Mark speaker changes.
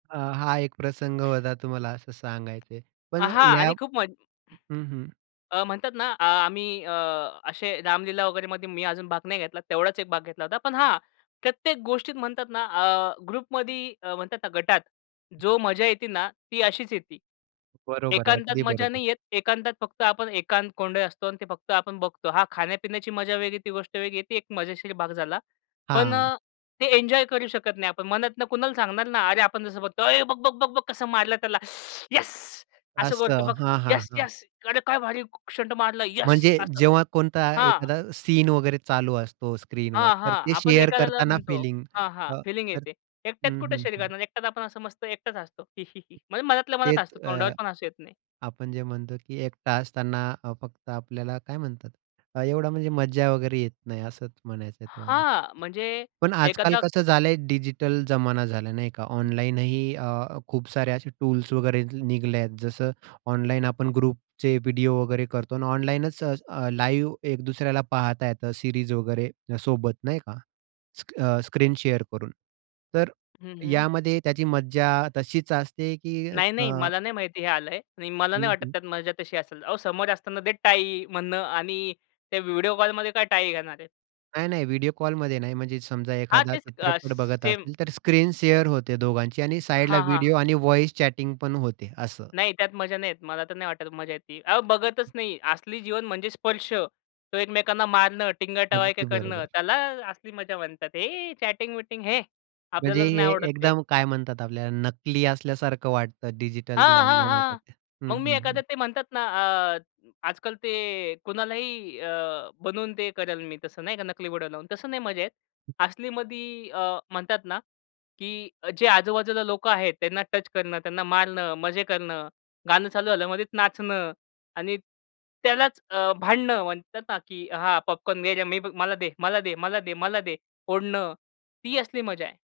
Speaker 1: अ, हा एक प्रसंग होता तुम्हाला असं सांगायचं आहे.
Speaker 2: अ,
Speaker 1: पण
Speaker 2: हां
Speaker 1: या
Speaker 2: आणि खूप म्हण
Speaker 1: हं, हं.
Speaker 2: अ, म्हणतात ना आ आम्ही अ, असे रामलीला वगैरेमध्ये मी अजून भाग नाही घेतला. तेवढाच एक भाग घेतला होता. पण हां, प्रत्येक गोष्टीत म्हणतात ना, अ, ग्रुपमध्ये अ, म्हणतात ना, गटात जो मजा येते ना ती अशीच येती.
Speaker 1: बरोबर आहे.
Speaker 2: एकांतात
Speaker 1: अगदी
Speaker 2: मजा
Speaker 1: बरोबर.
Speaker 2: नाही येत. एकांतात फक्त आपण एकांत कोंडलेलं असतो आणि ते फक्त आपण बघतो. हां, खाण्यापिण्याची मजा वेगळी आहे, ती गोष्ट वेगळी आहे. ती एक मजेशीर भाग झाला. पण
Speaker 1: हां.
Speaker 2: अ, ते एन्जॉय करू शकत नाही आपण. मनातनं कुणाला सांगणार ना? अरे आपण जसं बघतो "ए, बघ-बघ, बघ-बघ कसं मारलं त्याला. येस." असं करतो
Speaker 1: असं.
Speaker 2: बघ.
Speaker 1: हां, हां,
Speaker 2: "येस,
Speaker 1: हां.
Speaker 2: येस अरे काय भारी स्टंट मारलं, येस"
Speaker 1: म्हणजे
Speaker 2: असं.
Speaker 1: जेव्हा कोणता
Speaker 2: हां.
Speaker 1: एखादा सीन वगैरे चालू असतो स्क्रीनवर.
Speaker 2: हां,
Speaker 1: तर
Speaker 2: हां.
Speaker 1: ते
Speaker 2: आपण
Speaker 1: शेअर
Speaker 2: एखाद्याला
Speaker 1: करताना
Speaker 2: म्हणतो.
Speaker 1: फिलिंग
Speaker 2: हां, हां.
Speaker 1: अ,
Speaker 2: फीलिंग
Speaker 1: तर
Speaker 2: येते. एकट्यात
Speaker 1: हं,
Speaker 2: कुठे
Speaker 1: हं,
Speaker 2: शरीर
Speaker 1: हं.
Speaker 2: करणार. एकट्यात आपण असं मस्त एकटाच हसतो. म्हणजे मनातल्या मनात
Speaker 1: तेच
Speaker 2: हसतो, तोंडावर
Speaker 1: अ,
Speaker 2: पण हसू येत नाही.
Speaker 1: आपण जे म्हणतो की 1 तास त्यांना अ, फक्त आपल्याला काय म्हणतात? एवढा म्हणजे मज्जा वगैरे येत नाही. असंच म्हणायचं आहे तुम्हाला.
Speaker 2: हां, म्हणजे
Speaker 1: पण आजकाल
Speaker 2: एखादा
Speaker 1: कसं झालं आहे डिजिटल जमाना झाला, नाही का? ऑनलाईनही अ, खूप सारे असे टूल्स वगैरे निघले आहेत. जसं ऑनलाईन आपण ग्रुपचे व्हिडिओ वगैरे करतो आणि ऑनलाईनच अ, लाईव्ह एक दुसऱ्याला पाहता येतं सीरीज वगैरे सोबत, नाही का? स अ, स्क्रीन शेअर करून. तर
Speaker 2: हं, हं.
Speaker 1: यामध्ये त्याची मज्जा तशीच असते की
Speaker 2: नाही, नाही.
Speaker 1: अ
Speaker 2: मला नाही माहिती हे आलं आहे आणि मला नाही
Speaker 1: हं,
Speaker 2: वाटत,
Speaker 1: हं.
Speaker 2: त्यात मजा तशी असेल. अहो समोर असताना दे टाळी म्हणणं आणि त्या व्हिडिओ कॉलमध्ये काय टाळी घेणार आहे?
Speaker 1: नाही, नाही. व्हिडिओ कॉलमध्ये नाही. म्हणजे समजा
Speaker 2: हां.
Speaker 1: एखादा
Speaker 2: तेच अ,
Speaker 1: चित्रपट
Speaker 2: स
Speaker 1: बघत
Speaker 2: सेम.
Speaker 1: असेल तर स्क्रीन शेअर होते दोघांची आणि साइडला
Speaker 2: हां, हां.
Speaker 1: व्हिडिओ आणि व्हॉईस चॅटिंग पण होते. असं.
Speaker 2: नाही. त्यात मजा नाही येत. मला तर नाही वाटत मजा येती. अहो बघतचं नाही. असली जीवन म्हणजे स्पर्श. तो एकमेकांना मारणं, टिंगल-टवाळक्या
Speaker 1: अगदी
Speaker 2: करणं,
Speaker 1: बरोबर.
Speaker 2: त्याला असली मजा म्हणतात. हे चॅटिंग विटिंग है,
Speaker 1: म्हणजे
Speaker 2: आपल्याला तर
Speaker 1: हे
Speaker 2: नाही आवडत ते.
Speaker 1: एकदम काय म्हणतात आपल्याला? नकली असल्यासारखं वाटतं डिजिटल जे
Speaker 2: हां, हां,
Speaker 1: ऑनलाईन होता
Speaker 2: हां.
Speaker 1: त्या. हं,
Speaker 2: मग मी
Speaker 1: हं,
Speaker 2: एखादं
Speaker 1: हं.
Speaker 2: ते म्हणतात ना अ, आजकाल ते कुणालाही अ, बनवून ते करेल मी तसं नाही का नकली बोडा लावून, तसं नाही मजा येत. असलीमध्ये अ, म्हणतात ना, की जे आजूबाजूला लोकं आहेत. त्यांना टच करणं, त्यांना मारणं, मजे करणं. गाणं चालू झाल्यावर मध्येच नाचणं आणि त्यालाच अ, भांडणं म्हणतात ना की हां, पॉपकॉर्न मेरे मी "मला दे, मला दे, मला दे, मला दे." ओढणं. ती असली मजा आहे.